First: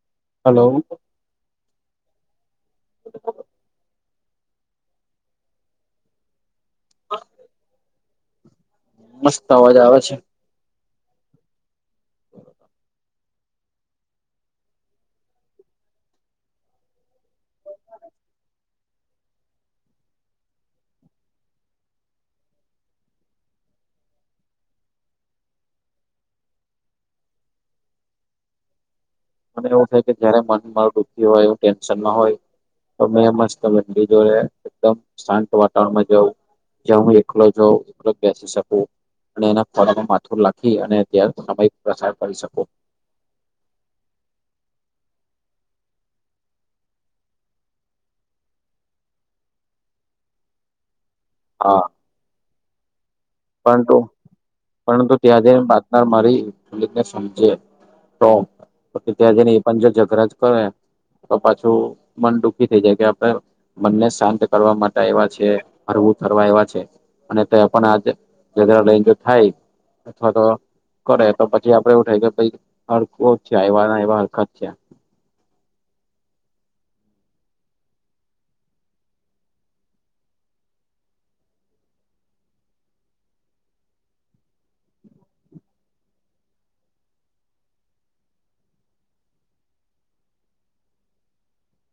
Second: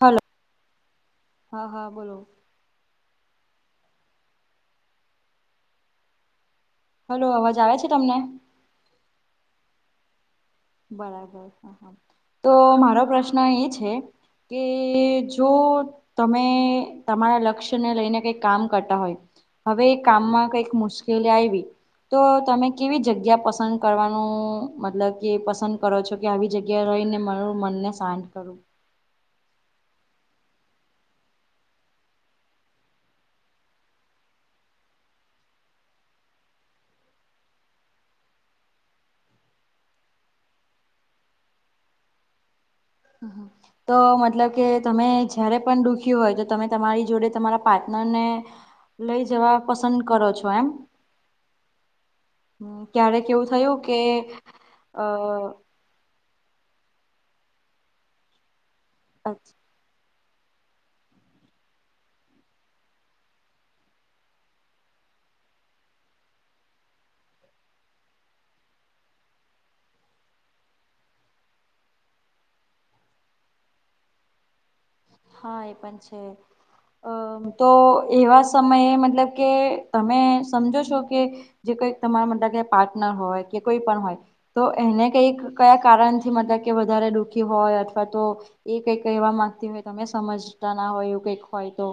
Hello hello હા હા બોલો બ હલો અવાજ આવે છે તમને મસ્ત અવાજ આવે છે બરાબર તો મારો પ્રશ્ન એ છે કે જો તમે તમારા લક્ષ્યને લઈને કઈ કામ કરતા હોય હવે એ કામમાં કઈક મુશ્કેલી આવી તો તમે કેવી જગ્યા પસંદ કરવાનું મતલબ એ પસંદ કરો છો કે આવી જગ્યાએ રહી ને મારું મન ને શાંત કરું મને એવું થાય કે જયારે મનમાં દુઃખી હોય કે ટેન્શનમાં હોય તો મે મસ્ તમેડી જોડે એકદમ શાંત વાતાવરણમાં જવું જ્યાં હું એકલો જાઉ એકલો બેસી શકું અને એના ખોડામાં માથુ લાખી અને ત્યાં સમય પ્રસાર કરી શકું હહા તો મતલબ કે તમે જયારે પણ દુખી હોય તો તમે તમારી જોડે તમારા પાર્ટનર ને લઈ જવા પસંદ કરો છો એમ હા હ ક્યારે કેવું થયું પરંતુ કે અ ને મારીને [unintelligible] સમજે તો ત્યાં જે ને પણં જો ઝઘરા જ કરે તો પાછું મન દુઃખી થઈ જાય કે આપડે મનને શાંત કરવા માટે આયવા છે ફરવું ફરવા આયવા છે ને તય પણ આજ જધરા તય જો થાય અથવા તો કરે તો પછી આપડે એવું થાય કે ભઈ હળખું જ છે એવા ના એવા હળખા જ છે હા એ પણ છે [inaudible] તો એવા સમયે મતલબ કે તમે સમજો છો કે જે કઈક તમારા મા ક પાર્ટનર હોય કે કોઈ પણ હોય તો એને કંઈક કયા કારણથી મતલબ કે વધારે દુઃખી હોય અથવા તો એ કઈક એવા માંગતી હોય તમે સમજતા ના હોય એવું કઈક હોય તો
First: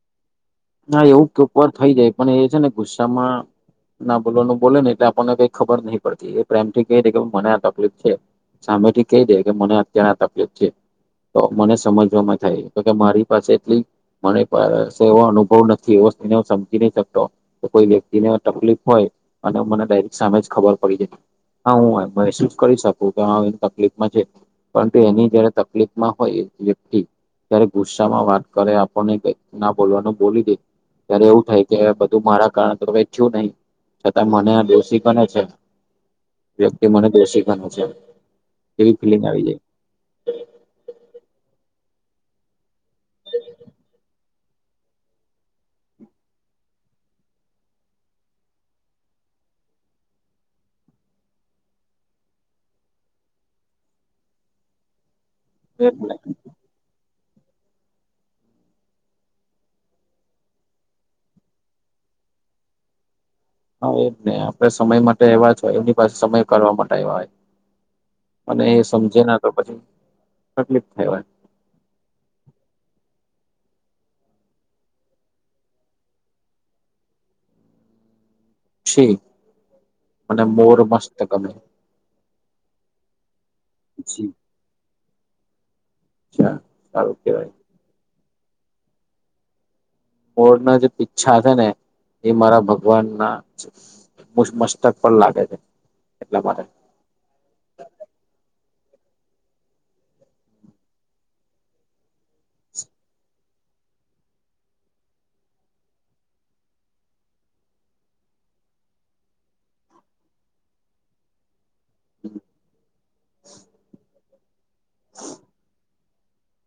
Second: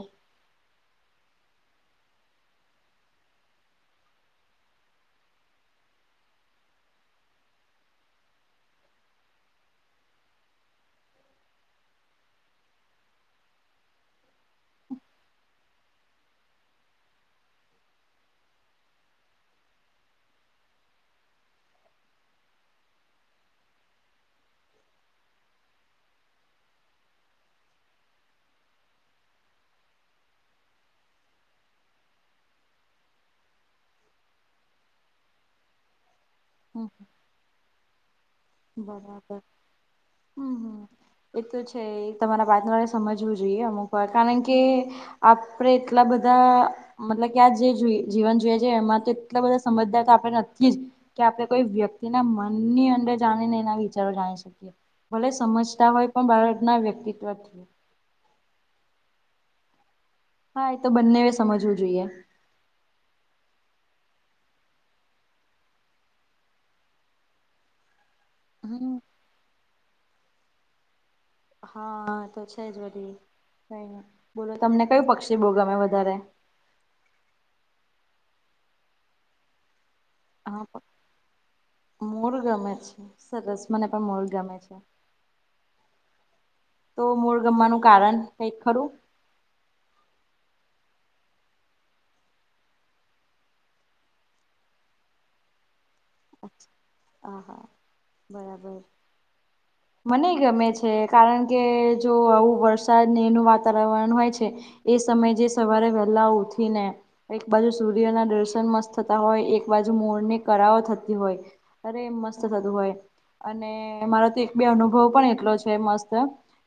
ના એવું તો ઉપર થઈ જાય પણ એ છે ને ગુસ્સામાં ના બોલવાનું બોલે ને એટલે આપણને કઈ ખબર નહી પડતી એ પ્રેમ થી કઈ ર કે મને આ તકલીફ છે સામેથી કહી દે કે મને અત્યારે આ તકલીફ છે તો મને સમજવામાં થાય તો કે મારી પાસે એટલી મને સેવા અનુ બ નથી એ વાતને હ સમજી નઈ શકતો તો કોઈ વ્યક્તિને તકલીફ હોય અને મને ડાયરેક્ટ સામે જ ખબર પડી જતી હા હું મહેસૂસ કરી શકું કે તકલીફમાં છે પરંતુ એની જયારે તકલીફમાં હોય વ્યક્તિ ત્યારે ગુસ્સા માં વાત કરે આપણને કઈ ના બોલવાનું બોલી દે ત્યારે એવું થાય કે બધું મારા કારણે તોચચું નહી છતાં મને આ દોષી બને છે વ્યક્તિ હમ મને દોષી બને છે બરાબર હ હમ હમ એ તો છે તમારા વાત ન વારે સમજવું જોઈએ અમુક વાર કારણ કે આપડે એટલા બધા મતલબ કે આ જે જીવન જોઈએ છે એમાં તો એટલા બધા સમજદાર તો આપણે નથી જ કે આપણે કોઈ વ્યક્તિ ના મનની અંદર જાણી ને એના વિચારો જાણી શકીએ ભલે સમજતા એટલે હોય પણ બાળપણના વ્યક્તિત્વથી હા એ તો બંને સમજવું જોઈએ હા એજ ને આપડે સમય માટે એવા જ હોય એની પાસે સમય કરવા માટે આવ્યા હોય. અને એ હમ. સમજે ના તો પછી તકલીફ થઈ હોય. હા તો છે જ બધી કઈ બોલો તમને કયું પક્ષી બોવ ગમે વધારે? ક્ષી મને હા. મોર મસ્ત ગમે. મોર ગમે છે સરસ. મને પણ મૂળ જી ગમે છે તો સારું મૂળ કેવાય ગમવાનું કારણ એ ખરું. મોડ ના જે પીચ્છા છે ને એ મારા ભગવાન ના છે. મસ્તક પણ લાગે છે એટલા મરે ઓહા, બરાબર. [inaudible] મને ગમે છે કારણ કે જો આવું વરસાદ એનું વાતાવરણ હોય છે. એ સમય જે સવારે વહેલા ઉઠીને. એક બાજુ સૂર્યના દર્શન મસ્ત થતા હોય એક બાજુ મોરની કરાઓ થતી હોય. અરે એ મસ્ત થતું હોય અને મારો તો એક બે અનુભવ પણ એટલો છે મસ્ત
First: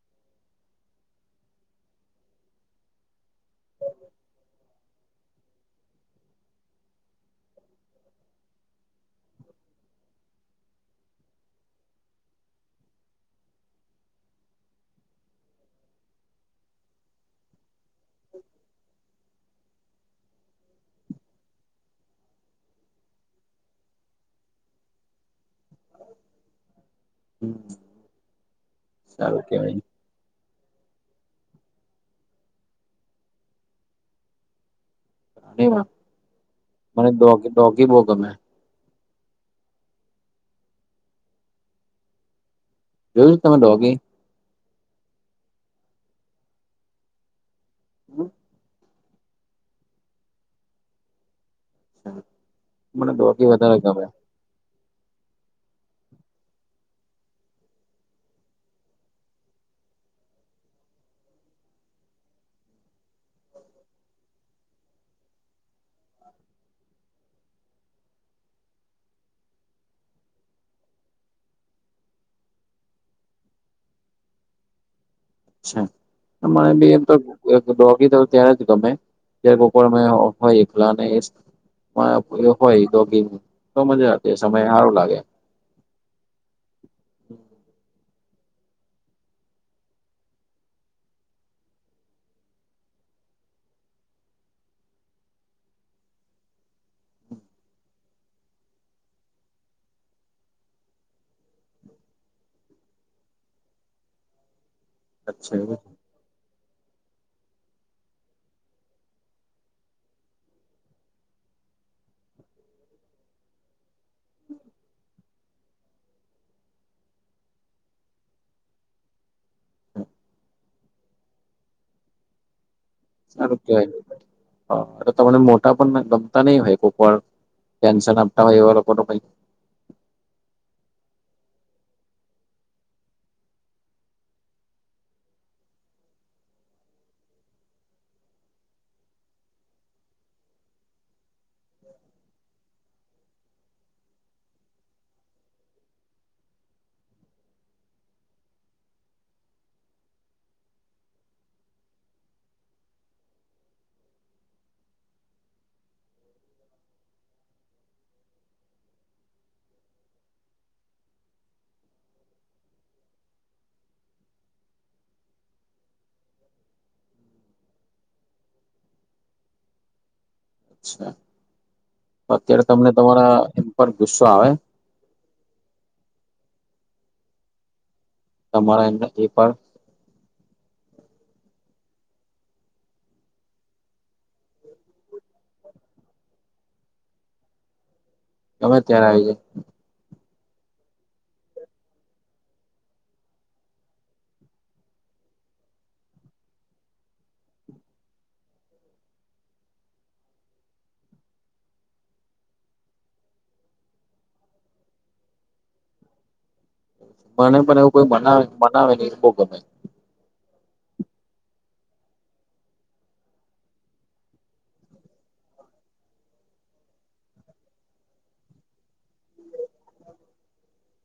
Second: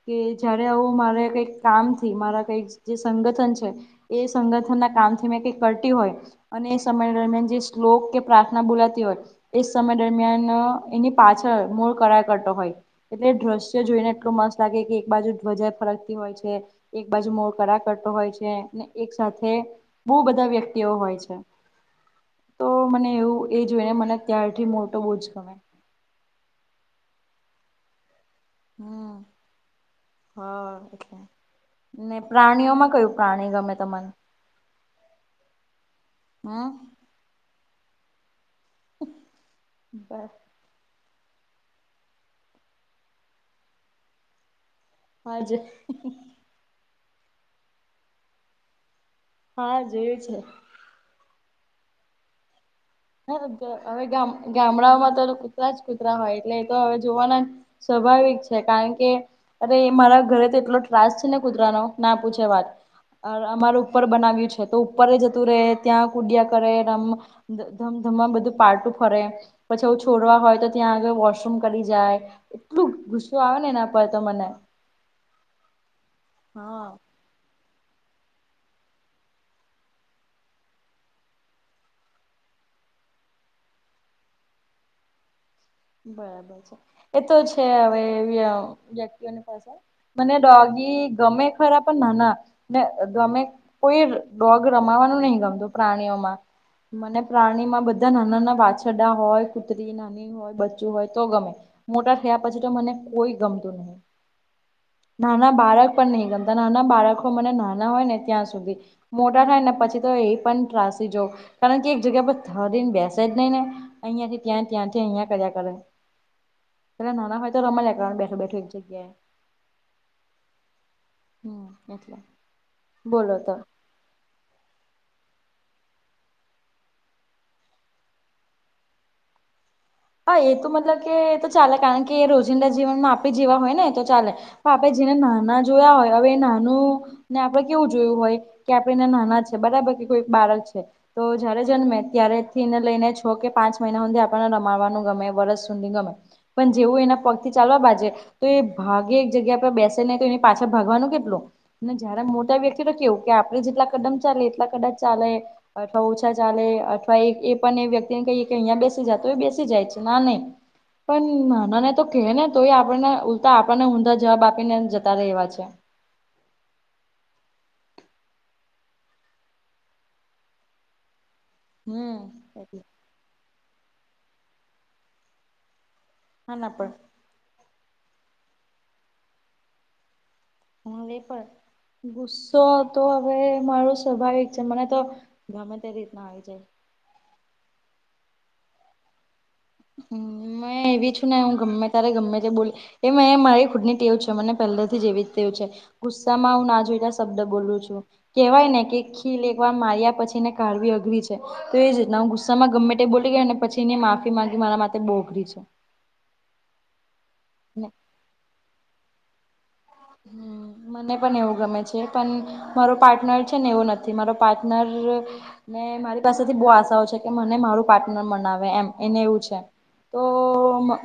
કે જય્યારે આવું મારે કઈક કામથી મારા કઈક જે સંગઠન છે. એ સંગઠન ના કામ થી મેં કઈક કરતી હોય. અને એ સમય દરમિયાન જે શ્લોક કે પ્રાર્થના બોલાતી હોય છે. સમય દરમિયાન એની પાછળ મૂળ કરાય કરતો હોય. એટલે દ્રશ્ય જોઈને એટલું મસ્ત લાગે કે એક બાજુ ધ્વજા ફરકતી હોય છે. એક બાજુ મોળ કરા કરતો હોય છે ને એક સાથે બહુ બધા વ્યક્તિઓ હોય છે તો મને એવું એ જોઈને મને ત્યાં થી મોટો બોજ ગમે. હમ. હમ. હ એટલે ને, પ્રાણીઓમાં કયું પ્રાણી ગમે તને. હા મને દોગી દોગી બહુ ગમે. બસ જોયું છું તમે ડોગે. હાજે. હમ. હા જોયું છે. મને ડોગી વધારે ના હવે ગમે ગામડાઓમાં તો કૂતરા જ કૂતરા હોય એટલે એ તો હવે જોવાના. સ્વાભાવિક છે કારણ કે. અરે મારા ઘરે તો એટલો ત્રાસ છે ને કૂતરાનો ના પૂછે વાત. અમારે ઉપર બનાવ્યું છે તો ઉપર જતું રહે ત્યાં કુડિયા કરેમ ધમધમ બધું પાર્ટું ફરે પછી આવું છોડવા હોય તો ત્યાં આગળ વોશરૂમ કરી જાય. એટલું ગુસ્સો આવે ને એના પર તો મને. છે હા અમારેબી એમ તો. ડોકી તો ત્યારે જ ગમે જ્યારે બપર હોય એકલા ને હોય તોગી તો મજાતી સમય સારું લાગે. બરાબર છે એ તો છે હવે વ્યક્તિઓને પાસે મને ડોગી ગમે ખરા પણ ના, ના ગમે. કોઈ ડોગ રમાવાનું નહી ગમતું પ્રાણીઓમાં. મને પ્રાણી માં બધા નાના ના વાછડા હોય કુત્રી નાની હોય. બચ્ચું હોય તો, ગમે મોટા થયા, પછી તો મને કોઈ ગમતું નહી. નાના અચ્છા એવું બાળક પણ નહ ગમતા નાના બાળકો મને નાના હોય ને ત્યાં સુધી. મોટા થાય ને પછી તો એ પણ ત્રાસી જો કારણ કે એક જગ્યા પર થડીને બેસે જ નહી ને અહીંથી ત્યાં ત્યાથી અહીયા. કર્યા કરે પ નાના હોય તો રમ જ કરવા બેઠો બેઠું એક જગ્યાએ. છે. હમ એટલે [unintelligible] બોલો અ તો [unintelligible] હ એટલે તમને મોટા પણ ગમતા નહી હોય કોઈ પણ ટેન્શન આપતા હોય એવા લોકો ન કઈ હા એ તો મતલબ કે તો ચાલે કારણ કે રોજિંદા જીવનમાં આપી જેવા હોય ને એ તો ચાલે પાપે જેને નાના જોયા હોય હવે નાનું ને આપડે કેવું જોયું હોય કે આપડે એના નાના છે બરાબર કે કોઈ બાળક છે તો જયારે જન્મે ત્યારે થીને લઈને છ કે પાંચ મહિના સુધી આપને મારવાનું ગમે વરસ સુધી ગમે પણ જેવું એના પગ થી ચાલવા બાજે તો એ ભાગે એક જગ્યા પર બેસે ને તો એની પાછા ભાગવાનું કેટલું ને જ્યારે મોટા વ્યક્તિ તો કેવું કે આપડે જેટલા કદમ ચાલે એટલા કદા ચાલે અથવા ઓછા ચાલે અથવા એ પણ એ વ્યકતિને કહીએ કે અહિયા બેસી જતો એ બેસી જાય છે ના નહી પણ નાના ને તો કહે ને તોય આપણને ઉલતા આપણને ઊંધા જવાબ આપીને જતા રહે એવા છે આ હમ તો અત્યારે એટલે તમને તમારા એમ પર ગુસ્સો આવે હા ના પણ તમારા અર એ પણ હ લે પણ ગુસ્સો તો હવે મારો સ્વાભાવિક છે મને તો ગમે તે રીતના આવી જાય ખબર અત્યારે આવી જાય મે એવી છું ને હું ગમે તારે ગમે તે બોલી એ મેં મારી ખુદ ની ટેવું છે મને પહેલાથી જેવી જ તેું છે ગુસ્સામાં હું ના જોઈતા શબ્દ બોલું છું કેહેવાય ને કે ખીલ એકવાર માર્યા પછી ને કાઢવી અઘરી છે તો એ જ રતના હું ગુસ્સામાં ગમે તે બોલી ગયો અને પછી એને માફી ગ મારા માટે બોગરી છું મને પણ એવું કોઈ મનાવે મનાવે નહી બહુ ગમે હમ મને પણ એવું ગમે છે પણ મારો પાર્ટનર છે ને એવો નથી મારો પાર્ટનર મે મારી પાસેથી બહુ આશાઓ છે કે મને મારું પાર્ટનર મનાવે એમ એને એવું છે તો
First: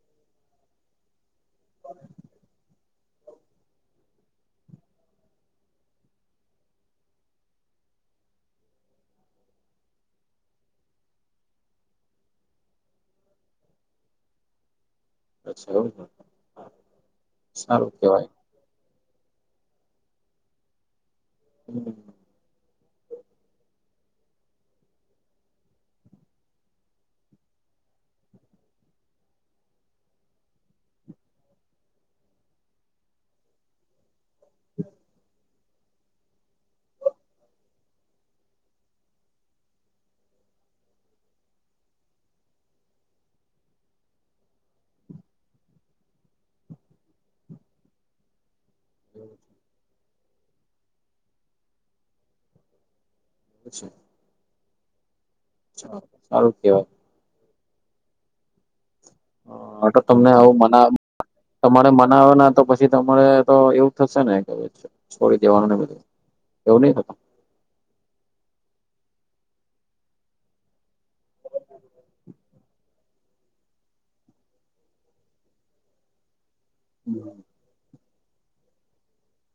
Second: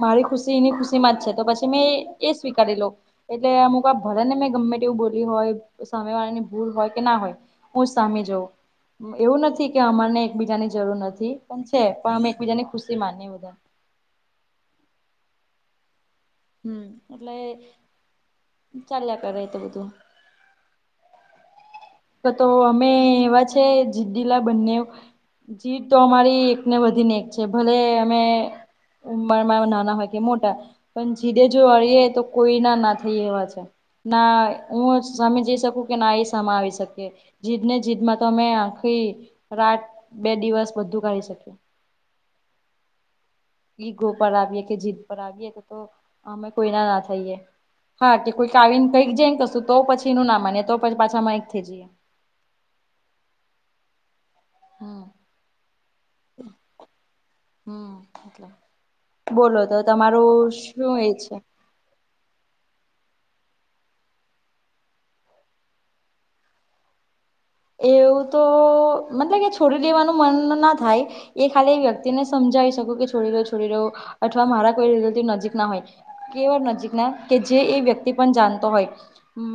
મારી ખુશી એની ખુશી માં જ છે તો પછી મેં એ સ્વીકારી લો. એટલે અમુક ભજને મેં ગમે તેવું બોલી હોય સામે વાળા ની ભૂલ હોય કે ના હોય હું જ સામે જઉં એવું નથી કે અમારને એકબીજા ની જરૂર નથી પણ છે પણ અમે એકબીજા ની ખુશી માનીએ બધા [unintelligible] હમ્મ એટલે સારું કેવાય ચાલ આપ્યા ર તો બધું [unintelligible] તો અમે એવા છે જિદીલા બંનેવ જી તો અમારી એકને વધીને એક છે ભલે અમે ઉરમાં નાના હોય કે મોટા પણ જીદે જો હળએ તો કોઈ ના ના થઈ એવા છે. ના હું સામે જઈ શકું કે ના એ સમા આવી શક જીદ ને જીદ માં તો અમે આખી રાત બે દિવસ બધું કરીશ ઈ ઘો પર આવીએ કે જીદ પર આવીએ તો તો અમે કોઈના ના થઈએ હા કે કોઈક આવીને કંઈક જમ કશું તો પછી નું ના માનીએ તોછી પાછા મા એકક થઈ જઈએ ચ્છા હા. હારું કેવાય હમ બોલો તો હા તમને તમારું આવું મના શું એ છે. તમારે મનાવે ના તો પછી તમારે તો એવું થશે ને કે છોડી દેવાનું ને બધું એવું નહં થ એવું તો મતલબ કે છોડી દેવાનું મન ના થાય એ ખાલી એ વ્યક્તિને સમજાવી શકું કે છોડી દ છોડી દું અથવા મારા કોઈ ર નજીક ના હોય કેવાળ નજીક ના કે જે એ વ્યક્ત ક્તિ જાનતો હોય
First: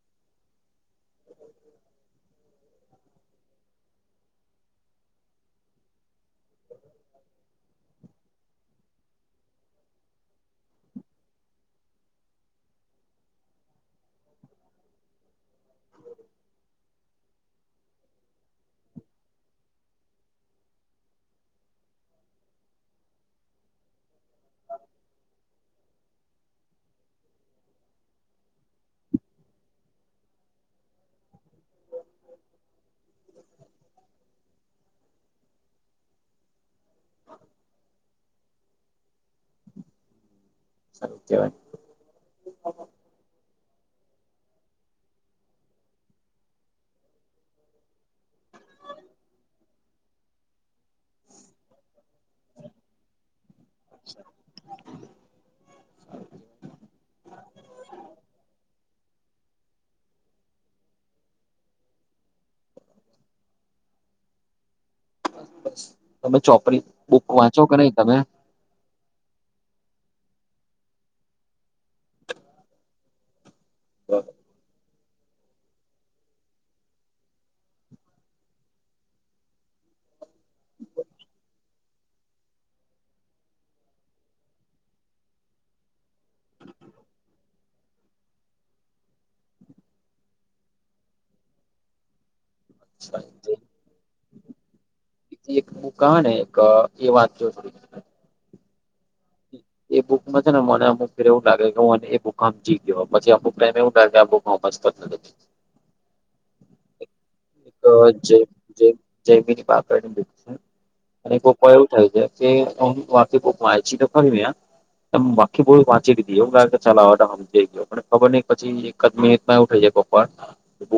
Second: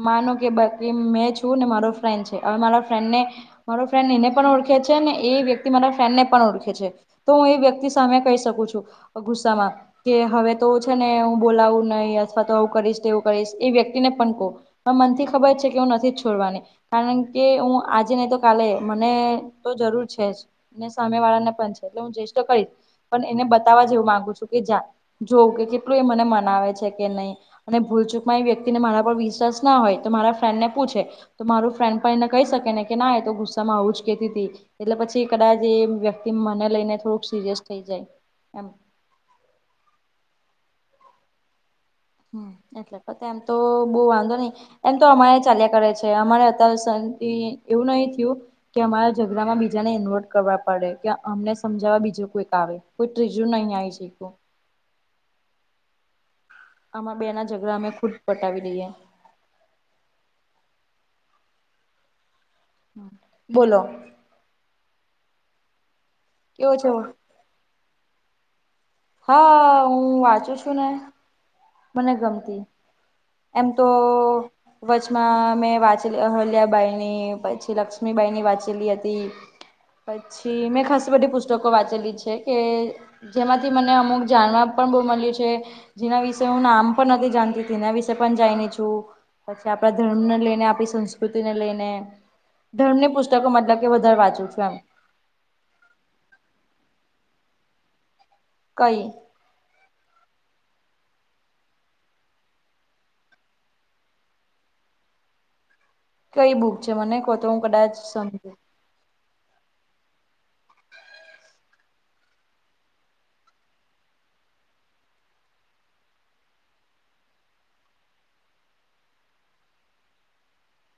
માનો કે બાકી મેં છું ને મારો ફ્રેન્ડ છે હવે મારા ફ્રેડને મારો ફ્રેન્ડ એને પણ ઓળખે છે ને એ વ્યક્તિ મારા ફ્રેન્ડને પણ ઓળખે છે. તો હું એ વ્યક્તિ સામે કહી શકું છું ગુસ્સામાં. કે હવે તો છે ને હું બોલાવું નહીિ અથવા તો આવું કરીશ તો એવું કરીશ એ વ્યક્તિ ને પણ કવ પણ મનથી ખબર છે કે હું નથી છોડવાની કારણ કે હું આજે નહી તો કાલે મને તો જરૂર છે જ. સામે વાળા ને પણ છે એટલે હું જષઠ કરીશ પણ એને બતાવવા જેવું માંગુ છું. કે જોવું કે કેટલું એ મને મનાવે છે કે નહીં અને ભૂલચૂકમાં વ્યક્તિને મારા પર વિશ્વાસ ના હોય તો મારા ફ્રેન્ડ ને પૂછે. તો મારું ફ્રેન્ડ પાઈને કઈસ ને કે ના એ તો ગુસ્સામાં આવું જ કેતી હતી એટલે પછી કદાચ એ વ્યક્તિ મને લઈને થોડુંક સિરિયસ થઈ જાય એમ. સારુ કેવાય. હમ્મ એટલે એમ તો બહુ વાંધો નઈ. એમ તો અમારે ચાલ્યા કરે છે અમારે અત્યારે શંતિ એવું નહી થયું કે અમારાઝઘડામાં બીજાને ઇન્વર્ટ કરવા પડે કે અમને સમજાવવા બીજું કોઈક આવે. કોઈ ત્રીજું નહી આઈ શેયકૂ આમાં બે ના ઝઘડા અમે ખુદ પટાવી દઈએ. બોલો? બસ તમે કેવો ચોપડી છે બુક વાંચો કે નઈ તમે? હા હું વાંચું છું ને મને ગમતી એમ તો કછમાં મેં વાંચેલી અહલ્યાબાઈ ની પછી લક્ષ્મીબાઈ ની વાંચેલી હતી. પછી મેં ખાસ બધી પુસ્તકો વાંચેલી છે કે જેમાં થી મને અમુક જાણવા પણ બહુ મળ્યું છે. જેના વિશે હું નામ પણ નથી જાણતી તેના વિશેે પણ જાઈળુ છું. પછી આપણા ધર્મને લઈને આપણી સંસ્કૃતિને લઈને- - ધર્મની પુસ્તકો મતલબ કે વધારે વાંચું છું એમ. એક બુક હ ને એક એ વાત જો થડી- - કઈ? એ બુકમાં છેને મને અમુફ વાર એવું લાગે કે હુંને એ બુક આમ જી ગયો પછ અમુ પ્રેમ એવું લાગે આ બક- - હ બસ પત નથી- - કઈ બુક છે મને? તો હું કદાચ એક જ સમજુ જ જયમીની પાપડાને બે- - અને પપ્પ એવું થયું છે કે અ વાકી પપ માયચી તો ખરી- - એમ બાકી બોુ વાંચી એ કે ચલાવવા- - જઈ ગયો પણ ખબર નહ પછી એકદ મિનિટ ના ઉઠી જાય પપ્પા બુ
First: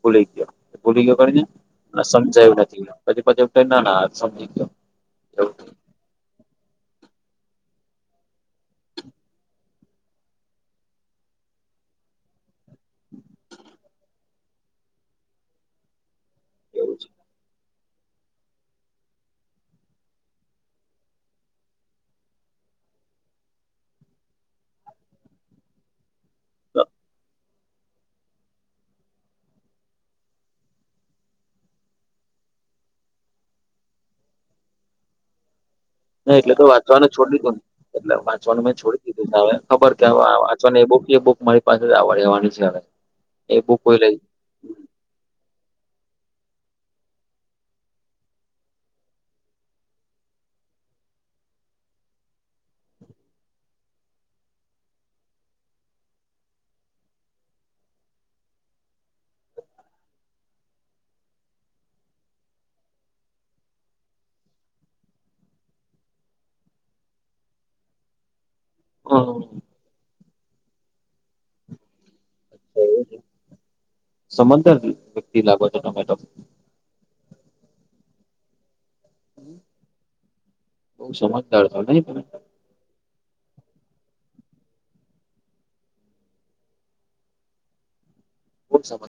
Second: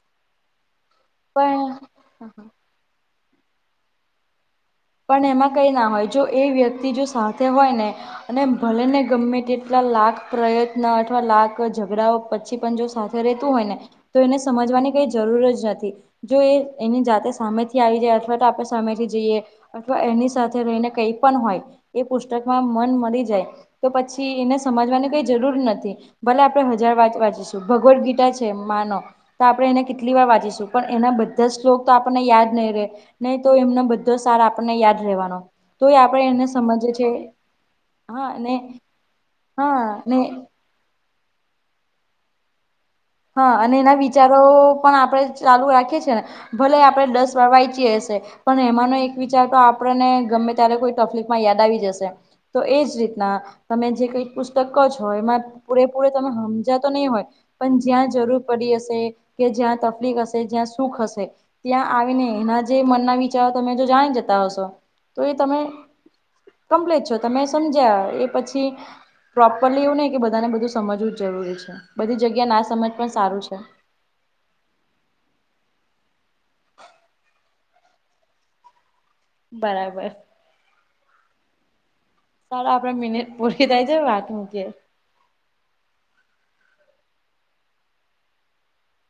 ભુલી ગયો. ભૂલી ગયો ઘ પણ ને સમજાયું નથી પછી પછી ના ના સમજી ગયો. પણ એમાં કઈ એવું ના હોય જો એ વ્યક્તિ જો સાથે હોય ને- - અને ભલે ને ગમે તેટલા લાખ પ્રયત્ન અથવા લાખ ઝઘડાઓ પછી પણ જો- - રહેતું હોય ને તો એને સમજવાની કઈ જરૂર જ નથી. જો એ એવું એની જાતે સામેથી આવી જાય અથવા તો આપણે સામેથી જઈએ- - અથવા એની સાથે રહીને કઈ પણ હોય એ પુસ્તકમાં મન મળી જાય તો પછી એને સમજવાની કઈ જરૂર નથી ભલે આપડે હજાર વાત વાંચીએ. ભગવદ ગીતા છે માનો- - તો આપણે એને કેટલી વાર વાંચીશું પણ એના બધા શ્લોક તો આપણને યાદ નહીં રહે. નહી તો એમનો બધો સારા આપણને યાદ રહેવાનો. તોય આપણે ન એને એટલે તો સમજીએ વાંચવાને છે છોડી દધુંને એટલે હા અને વાંચવાનું મેં છોડી દીધું છે હવે હા ખબર કે ને હ- - ને એ બુક એ બુક મારી પાસે જ આવવાડ રહેેવાની છે હવે- - હા અને એના વિચારો પણ આપણે ચાલુ રાખીએ છી ને ભલે આપડે દસ વાર વાંચીયએ હશે પણ એમાંનો એક વિચાર તો આપણને ગમે ત્યારે કોઈ તકલીફમાં યાદ આવી જશે તો એજ રીતના તમે જે કઈ પુસ્તકો જ હોય એમાં પૂરેપૂરે તમે સમજાતો નહીં હોય પણ જ્યાં જરૂર પડી હશે કે જ્યાં તકલીફ હશે જ્યાં સુખ હશે ત્યાં આવીને એના જે મનના વિચારો તમે જો જાણી જતા હશો તો એ તમે કમ્પ્લેટ છો તમે સમજ્યા એ પછી પ્રોપરલી એવું નહ કે બધાને બધું સમજવું જ જરૂરી છે બધી જગ્યા ના સમજ પણ સારું છે. સમજદાર વ્યક્તિ લાગો છો તમે. બરાબર. સમજદાર છો ને? હવે આપડે મિનિટ પૂરી થઈ ગઈ વાતની ઓછ